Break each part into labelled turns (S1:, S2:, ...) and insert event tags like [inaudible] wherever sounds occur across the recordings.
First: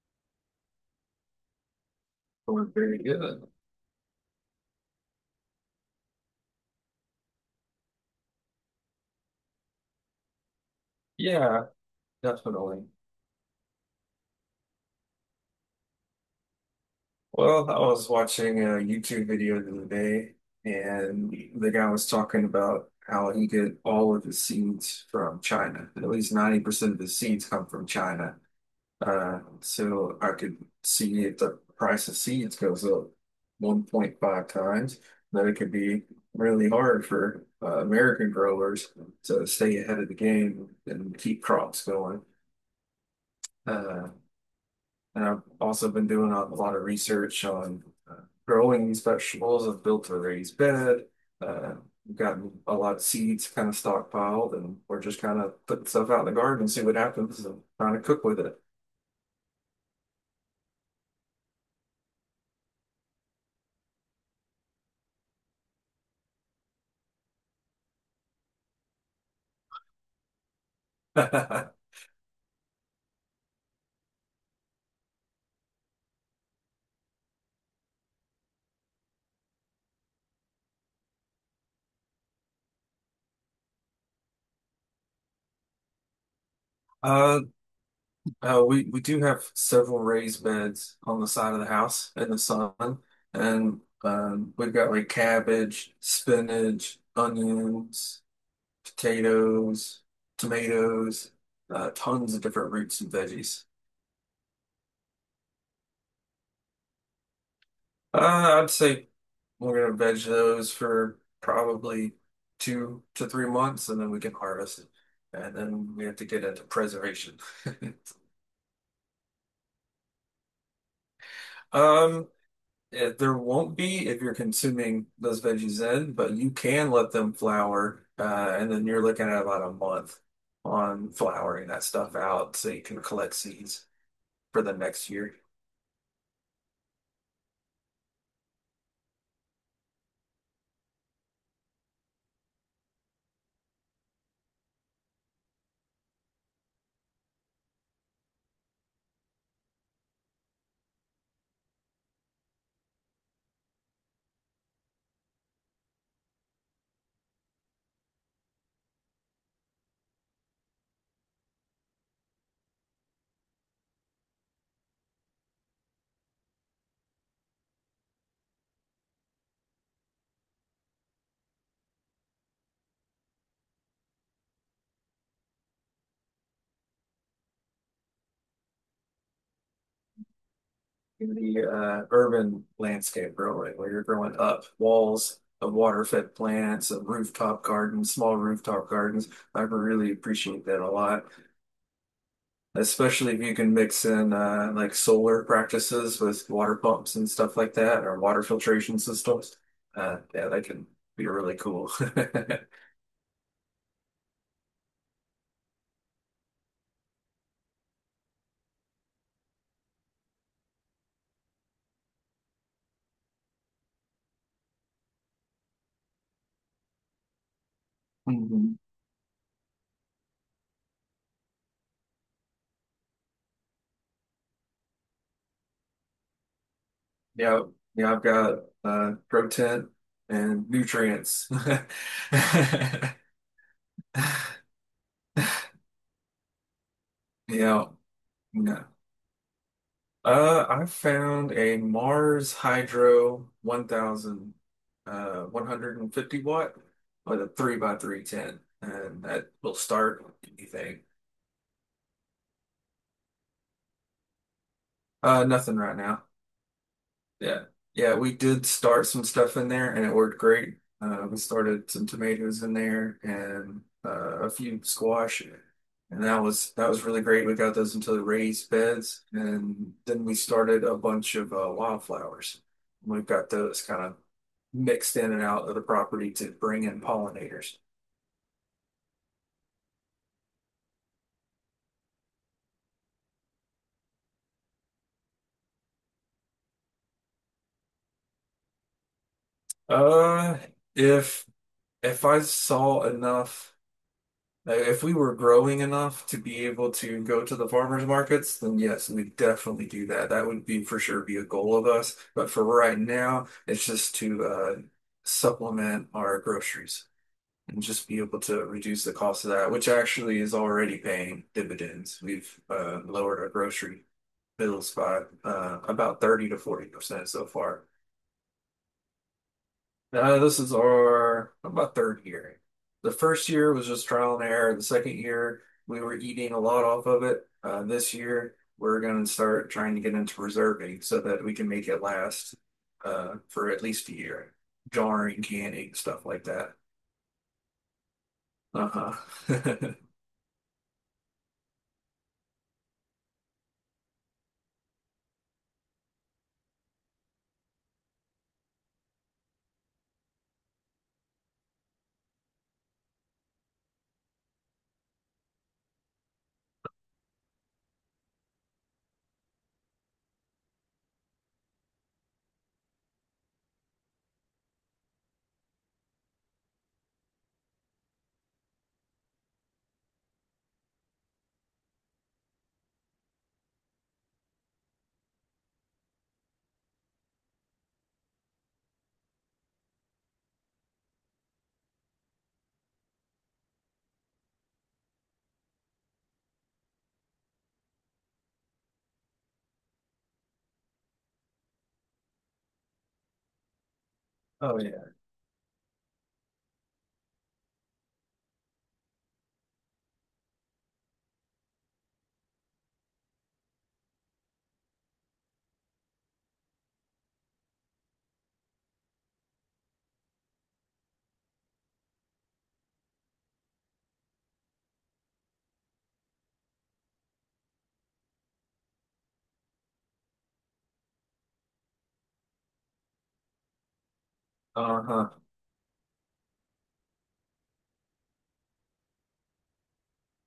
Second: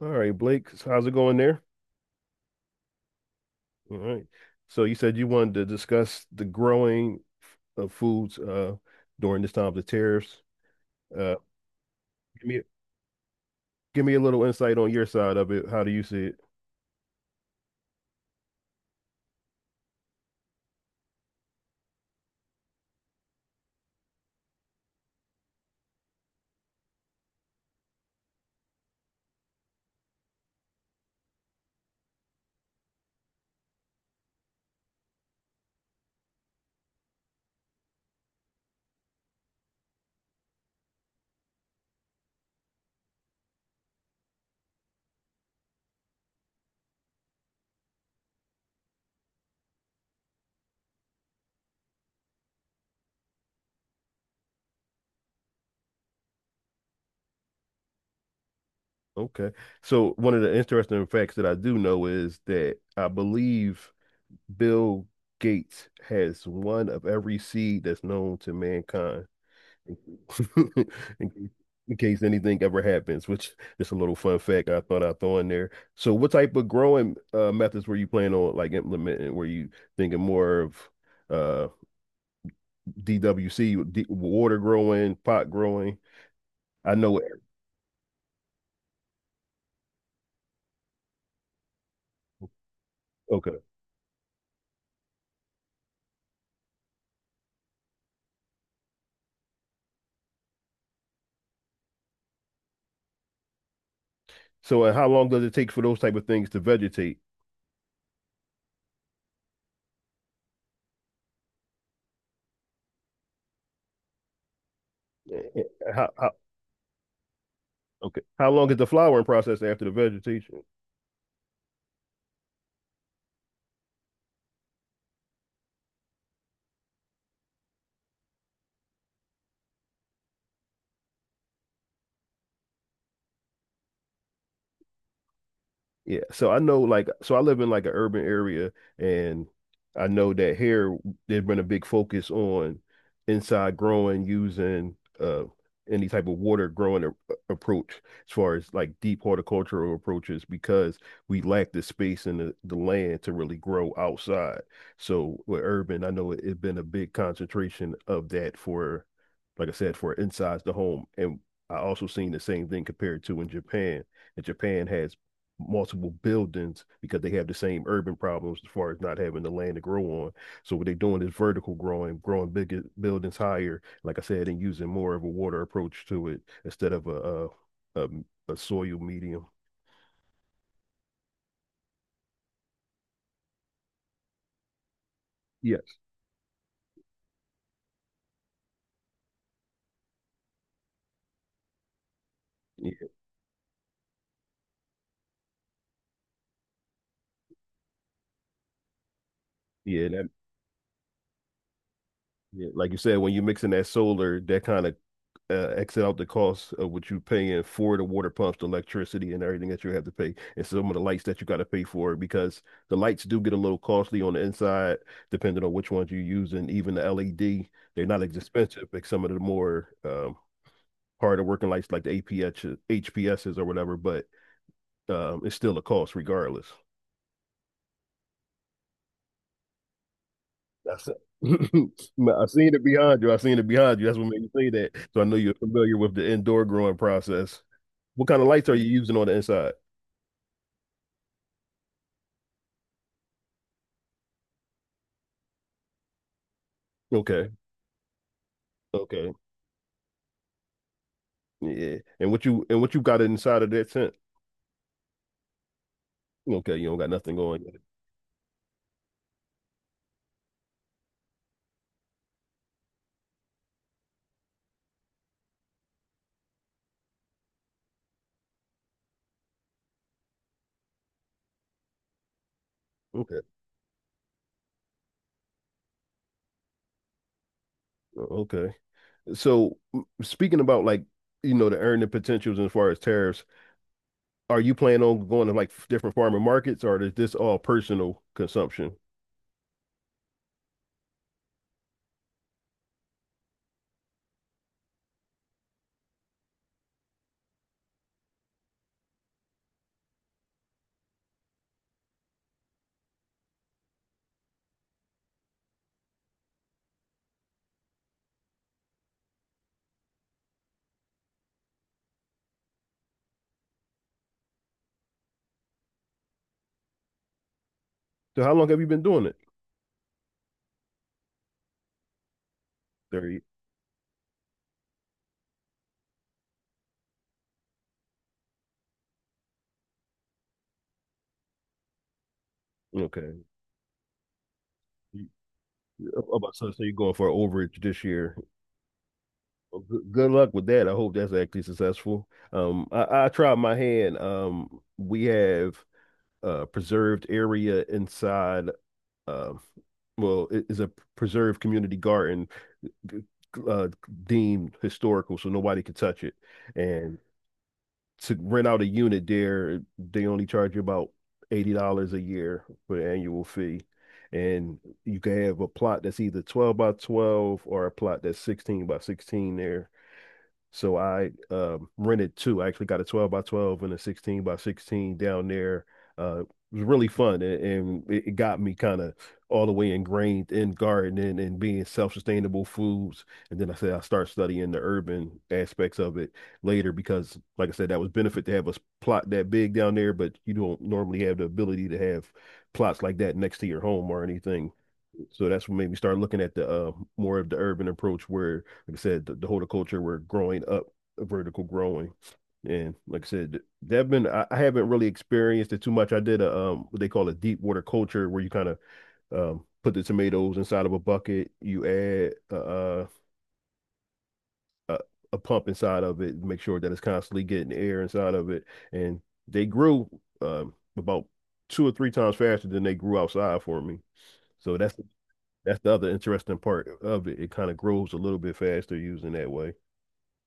S1: All right, Blake, so how's it going there?
S2: Oh, very good.
S1: All right. So you said you wanted to discuss the growing of foods during this time of the tariffs. Uh,
S2: Yeah,
S1: give me
S2: definitely.
S1: give me a little insight on your side of it. How do you see it?
S2: Well, I was watching a YouTube video the other day, and the guy was talking about how he get all of his seeds from China. At least 90% of his seeds come from China. So I could see if the price of seeds goes up 1.5 times, then it could be really hard for American growers to stay ahead of the game and keep crops going. Uh, And I've also been doing a lot of research on uh, growing these vegetables. I've built a raised bed. Uh, we've gotten a lot of seeds kind of stockpiled, and we're just kind of putting stuff out in the garden and see what happens and trying to cook with it.
S1: Okay. So one of the interesting facts that I do know is that I believe Bill Gates has one of every seed that's known to mankind. Thank you. [laughs] In case,
S2: [laughs]
S1: in case anything ever happens, which is a little fun fact I thought I'd throw in there. So, what type of growing methods were you planning on like implementing? Were you thinking more of uh, DWC, water growing, pot growing? I know.
S2: Uh, we do have several raised beds on the side of the house in the sun,
S1: Okay.
S2: and we've got like cabbage, spinach, onions, potatoes, tomatoes, tons of different roots and veggies.
S1: So, and how long does it take for those type of things to vegetate?
S2: I'd say we're gonna veg those for probably 2 to 3 months, and then we can harvest it.
S1: Eh,
S2: And
S1: eh,
S2: then we
S1: How,
S2: have to
S1: how,
S2: get into preservation. [laughs]
S1: okay. How long is the flowering process after the vegetation?
S2: Um, there won't be if you're consuming those veggies in, but you can let them flower, and then you're looking at about a month on flowering that stuff out so you can collect seeds for the next year.
S1: Yeah, so I know like so I live in like an urban area and I know that here there's been a big focus on inside growing using any type of water growing a approach as far as like deep horticultural approaches because we lack the space and the land to really grow outside. So with urban, I know it's been a big concentration of that for, like I said, for inside the home, and I also seen the same thing compared to in Japan. And Japan has multiple buildings because they have the same urban problems as far as not having the land to grow on. So what they're doing is vertical growing, growing bigger buildings higher, like I said, and using more of a water approach to it instead of a, a, a soil medium.
S2: In the urban landscape growing, where you're growing up walls of
S1: Yes.
S2: water-fed plants, of rooftop gardens, small rooftop gardens. I really appreciate that a lot,
S1: Yeah,
S2: especially if you can mix in like solar practices with water pumps and stuff like that, or water filtration systems. Uh,
S1: yeah,
S2: yeah, that can be really cool.
S1: yeah,
S2: [laughs]
S1: like you said, when you're mixing that solar, that kind of exit out the cost of what you're paying for the water pumps, the electricity, and everything that you have to pay, and some of the lights that you got to pay for because the lights do get a little costly on the inside, depending on which ones you use, and even the LED, they're not as
S2: Mhm.
S1: expensive like some of the more harder working lights like the APH, HPSs or whatever, but it's still a cost regardless.
S2: Yeah, yeah, I've got grow tent and
S1: I se- [laughs]
S2: nutrients. [laughs]
S1: I seen it behind you. I seen it behind you. That's what made me say that. So I know you're familiar with the indoor growing process.
S2: Yeah.
S1: What kind of lights are you
S2: Yeah.
S1: using on the inside?
S2: I found a Mars Hydro 1000, 150-watt with a
S1: Okay.
S2: 3 by 310 and
S1: Okay.
S2: that will start anything.
S1: Yeah. And what you got inside of that tent?
S2: Nothing right now.
S1: Okay, you don't got nothing going
S2: Yeah.
S1: yet.
S2: Yeah, we did start some stuff in there and it worked great. We started some tomatoes in there and a few squash and that was really great. We got those into the raised beds and then we started a bunch of wildflowers. We've
S1: Okay.
S2: got those kind of mixed in and out of the property to bring in pollinators.
S1: Okay. So speaking about, like, the earning potentials as far as tariffs, are you planning on going to like different farmer markets, or is this all personal consumption?
S2: Uh, if if I saw enough Now, if we were growing enough to be able to go to the farmers markets, then yes, we'd definitely do that. That would be for sure be a goal of us. But for right now, it's just to supplement our groceries and just be able to reduce the cost of that, which actually is already paying dividends. We've lowered our grocery bills by about 30 to 40% so far.
S1: So how long have you been doing it?
S2: This is our about third year. The
S1: 30.
S2: first year was just trial and error. The second year, we were eating a lot off of it. This year, we're going to start trying to get into preserving so that we can make it last
S1: Okay.
S2: for at least a year. Jarring, canning, stuff like
S1: About to,
S2: that.
S1: so you're going for an overage this year.
S2: Uh-huh.
S1: Well,
S2: [laughs]
S1: good, good luck with that. I hope that's actually successful. I tried my hand. We have a preserved area inside. Uh, well, it is a preserved community garden, g- uh, deemed historical, so nobody can touch it. And to rent out a unit there, they only charge you about $80 a year for the annual fee. And you can have a plot that's either 12 by 12 or a plot that's 16 by 16 there. So I rented two. I actually got a 12 by 12 and a 16 by 16 down there. Uh, it was really fun, and it got me kind of all the way ingrained in gardening and being self-sustainable foods. And then I said I start studying the urban aspects of it later because, like I said, that was benefit to have a plot that big down there, but you don't normally have the ability to have plots like that next to your home or anything.
S2: Oh, yeah.
S1: So that's what made me start looking at the more of the urban approach, where, like I said, the horticulture we're growing up, vertical growing, and, like I said, they've been, I haven't really experienced it too much. I did a what they call a deep water culture, where you kind of put the tomatoes inside of a bucket, you add a a pump inside of it, make sure that it's constantly getting air inside of it, and they grew about two or three times faster than they grew outside for me. So that's
S2: Uh-huh.
S1: that's the other interesting part of it. It kind of grows a little bit faster using that way.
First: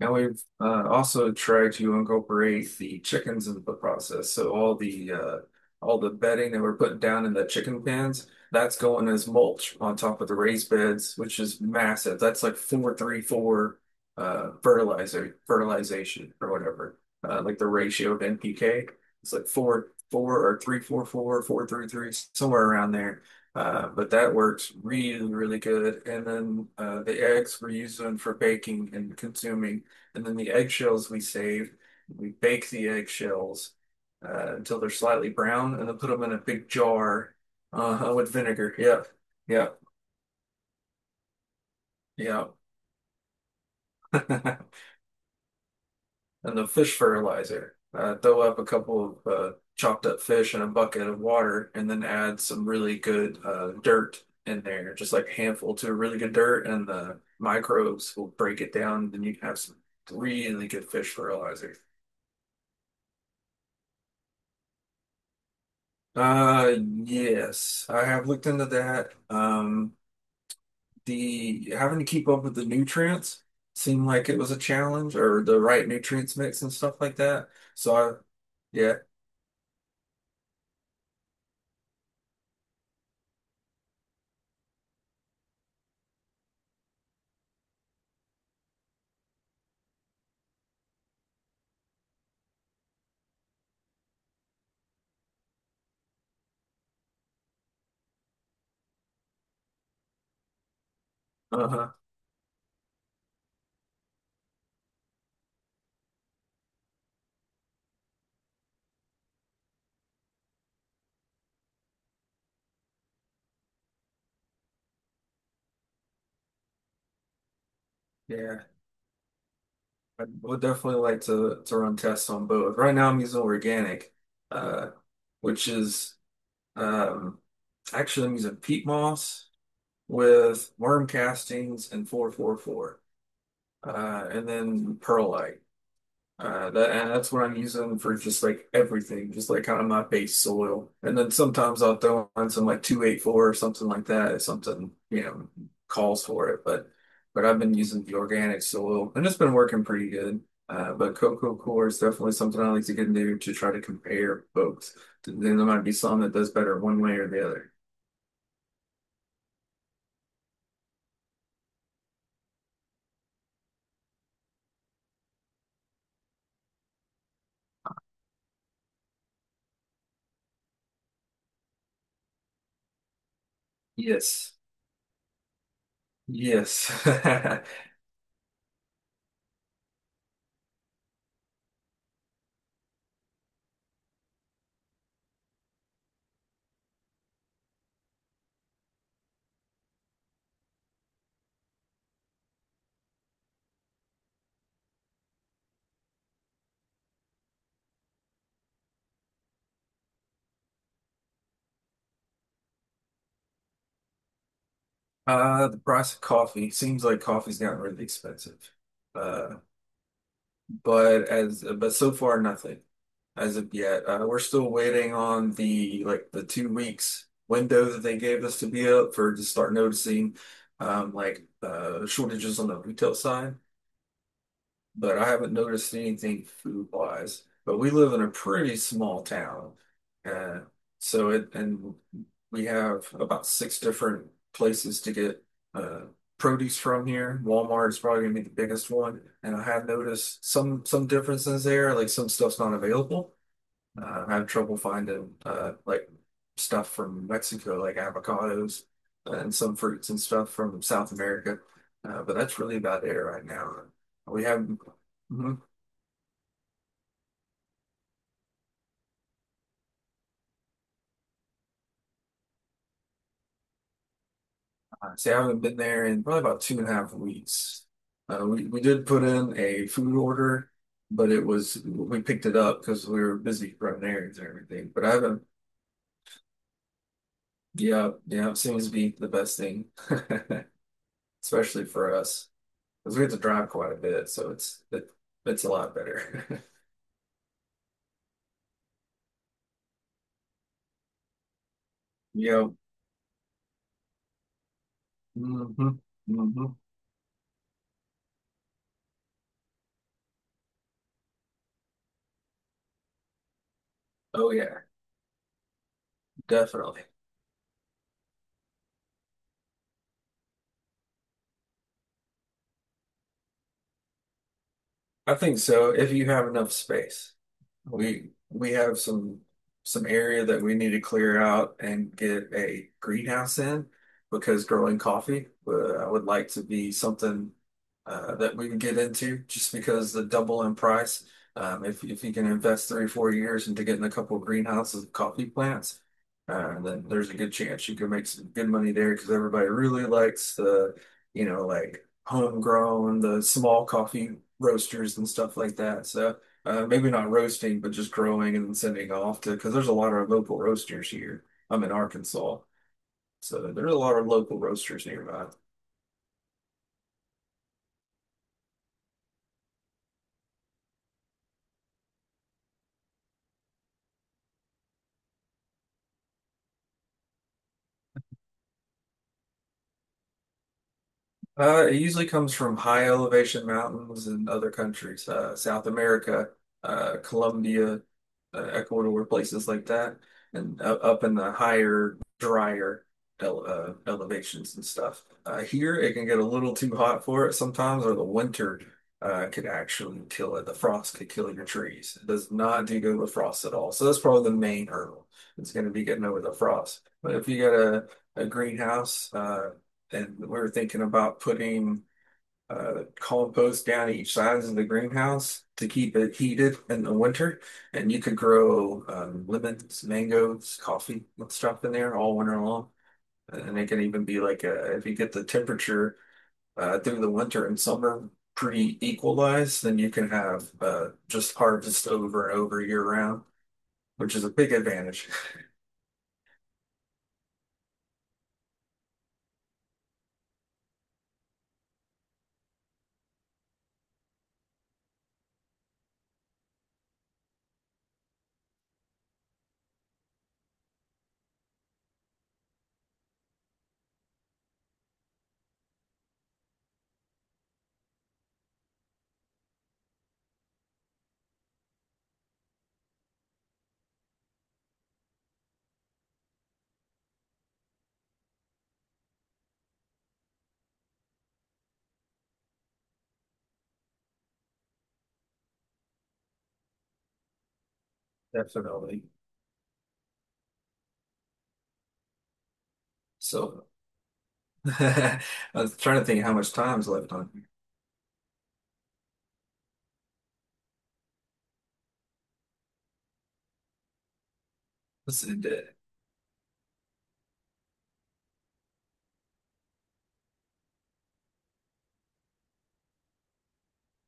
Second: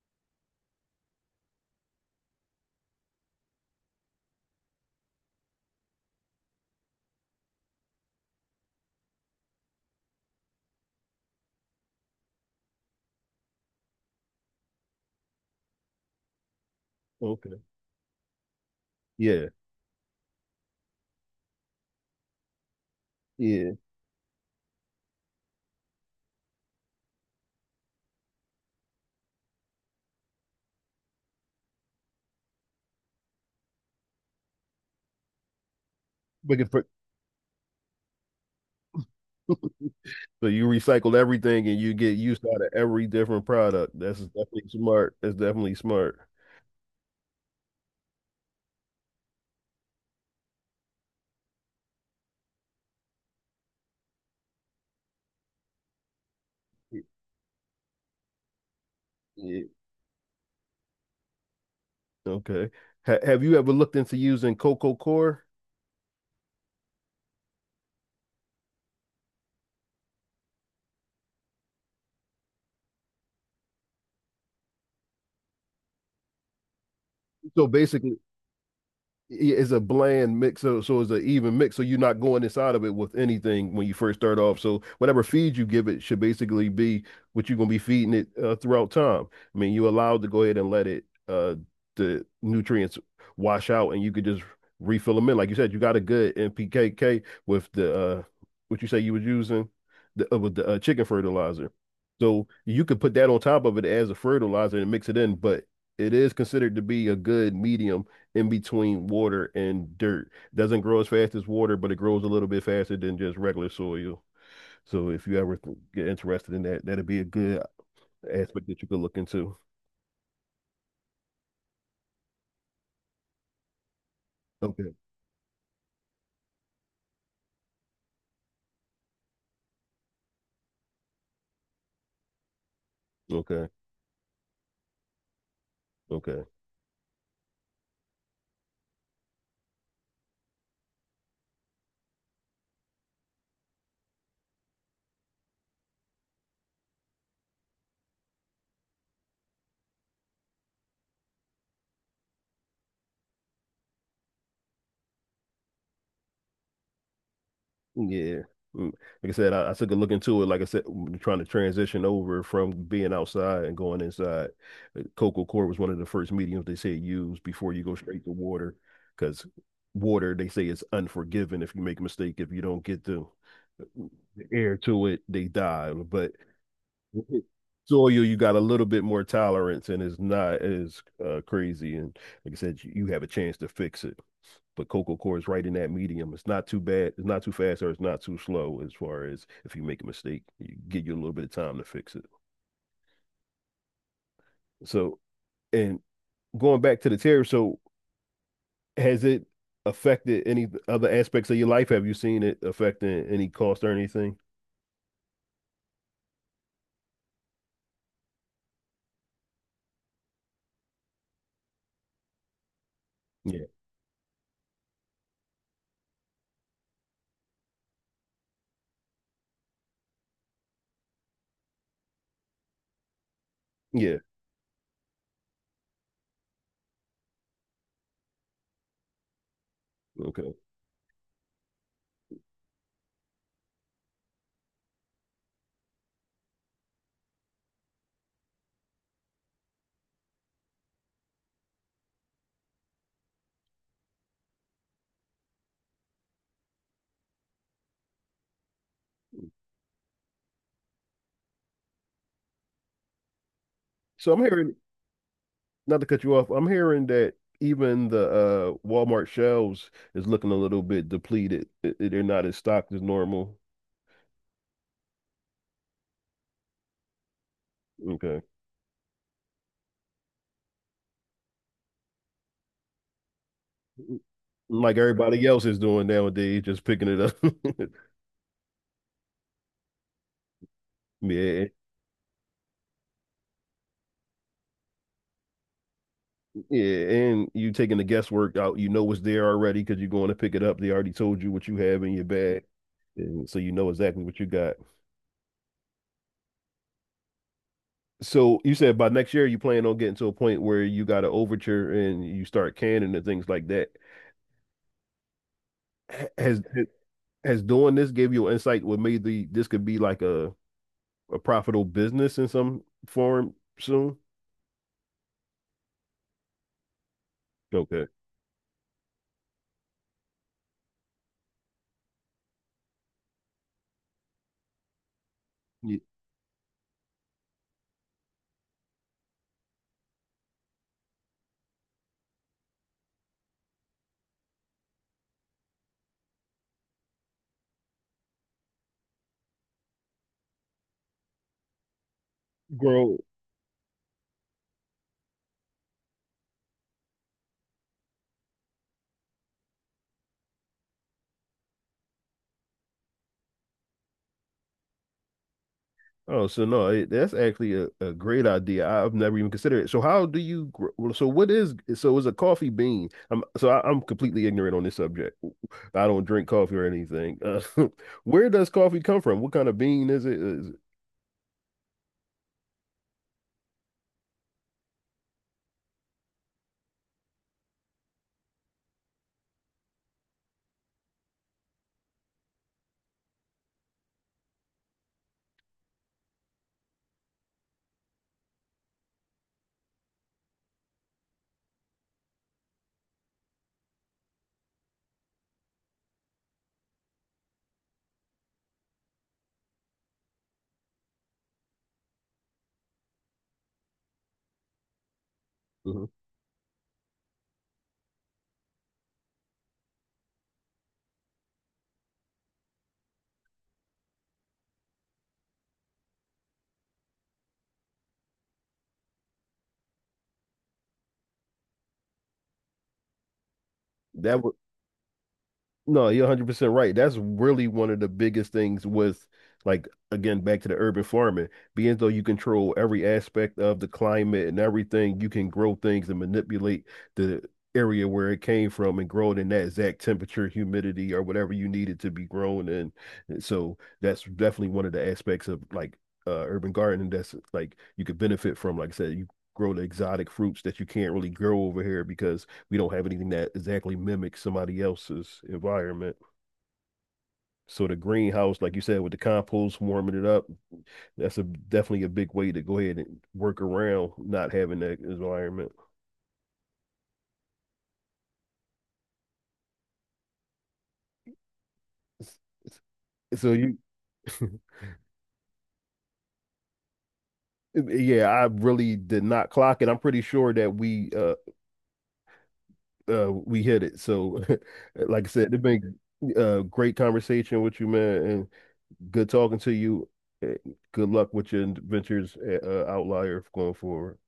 S2: Now we've also tried to incorporate the chickens into the process. So all the bedding that we're putting down in the chicken pens, that's going as mulch on top of the raised beds, which is massive. That's like 4-3-4 fertilizer fertilization or whatever. Uh,
S1: Okay.
S2: like the ratio of NPK, it's
S1: Yeah,
S2: like four 4 or 3-4-4-4-3-3 somewhere around there.
S1: yeah. [laughs]
S2: But that works really, really good. And then the eggs we're using for baking and consuming. And then the eggshells we save, we bake the eggshells until they're slightly brown and then put them in a
S1: We can
S2: big
S1: put,
S2: jar with vinegar. Yep.
S1: [laughs]
S2: Yep.
S1: so you recycle everything and you get used out of every different product. That's definitely
S2: Yep. [laughs]
S1: smart. That's definitely smart.
S2: And the fish fertilizer. Throw up a couple of chopped up fish in a bucket of water and then add some really good dirt in there, just like a handful to really good dirt, and the microbes will break it down. Then you can have
S1: Yeah.
S2: some really good fish fertilizer.
S1: Okay. Have you ever looked into using Coco Core?
S2: Yes, I have looked into that. The having to keep up with the nutrients seemed like it was a challenge or the right nutrients mix and stuff like that.
S1: So
S2: So I,
S1: basically,
S2: yeah,
S1: it's a bland mix, so it's an even mix, so you're not going inside of it with anything when you first start off, so whatever feed you give it should basically be what you're going to be feeding it throughout time. I mean, you're allowed to go ahead and let it the nutrients wash out, and you could just refill them in like you said. You got a good NPKK with the what you say you was using, the, with the chicken fertilizer,
S2: uh-huh,
S1: so you could put that on top of it as a fertilizer and mix it in, but it is considered to be a good medium in between water and dirt. Doesn't grow as fast as water, but it grows a little bit faster than just regular soil. So if you ever get interested in that, that'd be a good
S2: yeah,
S1: aspect that you could look into.
S2: I would definitely like to run tests on both. Right now I'm using organic, uh,
S1: Okay.
S2: which is um actually I'm using peat moss with worm castings and 444,
S1: Okay.
S2: and then perlite.
S1: Okay.
S2: That's what I'm using for just like everything, just like kind of my base soil. And then sometimes I'll throw on some like 284 or something like that if something, calls for it. But I've been using the organic soil and it's been working pretty good. But cocoa core is definitely something I like to get into to try to compare both. Then there might be some that does better one way or the other.
S1: Yeah. Mm. Like I said, I took a look into it. Like I said, trying to transition over from being outside and going inside. Coco core was one of the first mediums they said use before you go straight to water, because water, they say, is unforgiving if you make a mistake, if you don't get the
S2: Yes.
S1: air to it, they die. But
S2: Yes.
S1: with
S2: [laughs]
S1: soil, you got a little bit more tolerance, and it's not as crazy. And, like I said, you have a chance to fix it. But coco coir is right in that medium. It's not too bad. It's not too fast, or it's not too slow. As far as if you make a mistake, you give you a little bit of time to fix it. So, and going back to the tariff, so has it affected any other aspects of your life? Have you seen it affecting any cost or anything?
S2: The price of coffee seems like coffee's gotten really expensive. Uh, but so far nothing as
S1: Yeah.
S2: of yet. We're still waiting on the 2 weeks window that they gave us to be up for to start noticing like shortages on the retail side
S1: Yeah.
S2: but I haven't noticed anything food wise. But we live in a pretty small town,
S1: Okay.
S2: uh, so it and We have about six different places to get uh, produce from here. Walmart is probably gonna be the biggest one, and I have noticed some differences there, like some stuff's not available. I have trouble finding like stuff from Mexico, like avocados and some fruits and stuff from South America. But that's really about it right now.
S1: So I'm
S2: We
S1: hearing,
S2: haven't, Mhm.
S1: not to cut you off, I'm hearing that even the Walmart shelves is looking a little bit depleted. They're not as stocked as normal.
S2: See, I haven't been there in probably about 2.5 weeks.
S1: Okay.
S2: We did put in a food order, but we picked it up because we were busy running errands and everything.
S1: Like
S2: But I haven't.
S1: everybody else is doing nowadays, just picking it up. [laughs]
S2: Yeah, yeah, it seems to be the best thing, [laughs]
S1: Yeah,
S2: especially for us. Because we have to drive quite a bit, so it's a lot better. [laughs]
S1: yeah, and you taking the guesswork out. You know what's there already because you're going to pick it up. They already told you what you have in your bag,
S2: Yep.
S1: and so you know exactly what you got.
S2: Hmm. Hmm.
S1: So you said by next year you plan on getting to a point where you got an overture and you start canning and things like that.
S2: Oh yeah,
S1: H- Has
S2: definitely.
S1: has doing this gave you insight what maybe this could be like a profitable business in some form soon?
S2: I think so if you have enough space.
S1: Okay.
S2: We have some area that we need to clear out and get a greenhouse in because growing coffee,
S1: Yeah.
S2: I would like to be something that we can get into just because the double in price. If you can invest 3, 4 years into getting a couple of greenhouses of coffee plants, then there's a good chance you can make some good money there because everybody really likes the, like
S1: Grow.
S2: homegrown, the small coffee roasters and stuff like that. So maybe not roasting, but just growing and then sending off to, because there's a lot of local roasters here. I'm in Arkansas, so there's a lot of local roasters nearby.
S1: Oh, so no, that's actually a great idea. I've never even considered it. So how do you grow? Well, so what is so is a coffee bean? I'm completely ignorant on this subject. I don't drink coffee or anything. [laughs] Where does coffee come from? What kind of bean is it?
S2: It usually comes from high elevation mountains in other countries, South America, Colombia, Ecuador, places like that, and up in the higher, drier elevations and stuff. Here, it can get a little too hot for it sometimes, or the winter could actually kill it. The frost could kill your trees. It does not do good with frost at all. So that's probably the main hurdle. It's going to be getting over the frost. But if you got a greenhouse. And we're thinking about putting compost down each sides of the greenhouse to
S1: Mhm.
S2: keep it heated in the winter. And you could grow lemons, mangoes, coffee, and stuff in there all winter long. And it can even be like if you get the temperature through the winter and summer pretty equalized, then you can have just harvest over and over year round, which
S1: That
S2: is a
S1: would
S2: big advantage,
S1: No, you're 100% right. That's really one of the biggest things with, like, again, back to the urban farming, being though you control every aspect of the climate and everything, you can grow things and manipulate the area where it came from and grow it in that exact temperature, humidity, or whatever you need it to be grown in. And so that's definitely one of the aspects of, like, urban gardening that's like you could benefit from. Like I said, you grow the exotic fruits that you can't really grow over here because we don't have anything that exactly mimics somebody else's environment. So the greenhouse, like you said, with the compost warming it up, that's a definitely a big way to go ahead and work around not having that environment.
S2: [laughs] definitely.
S1: So you,
S2: So
S1: [laughs]
S2: [laughs] I was trying to think how much time's left on here.
S1: yeah, I really did not clock it. I'm pretty sure that we hit it. So, [laughs] like I
S2: Let's
S1: said, it's been
S2: see,
S1: a great conversation with you, man, and good talking to you. Uh, Good luck with your ventures, at, Outlier, going forward.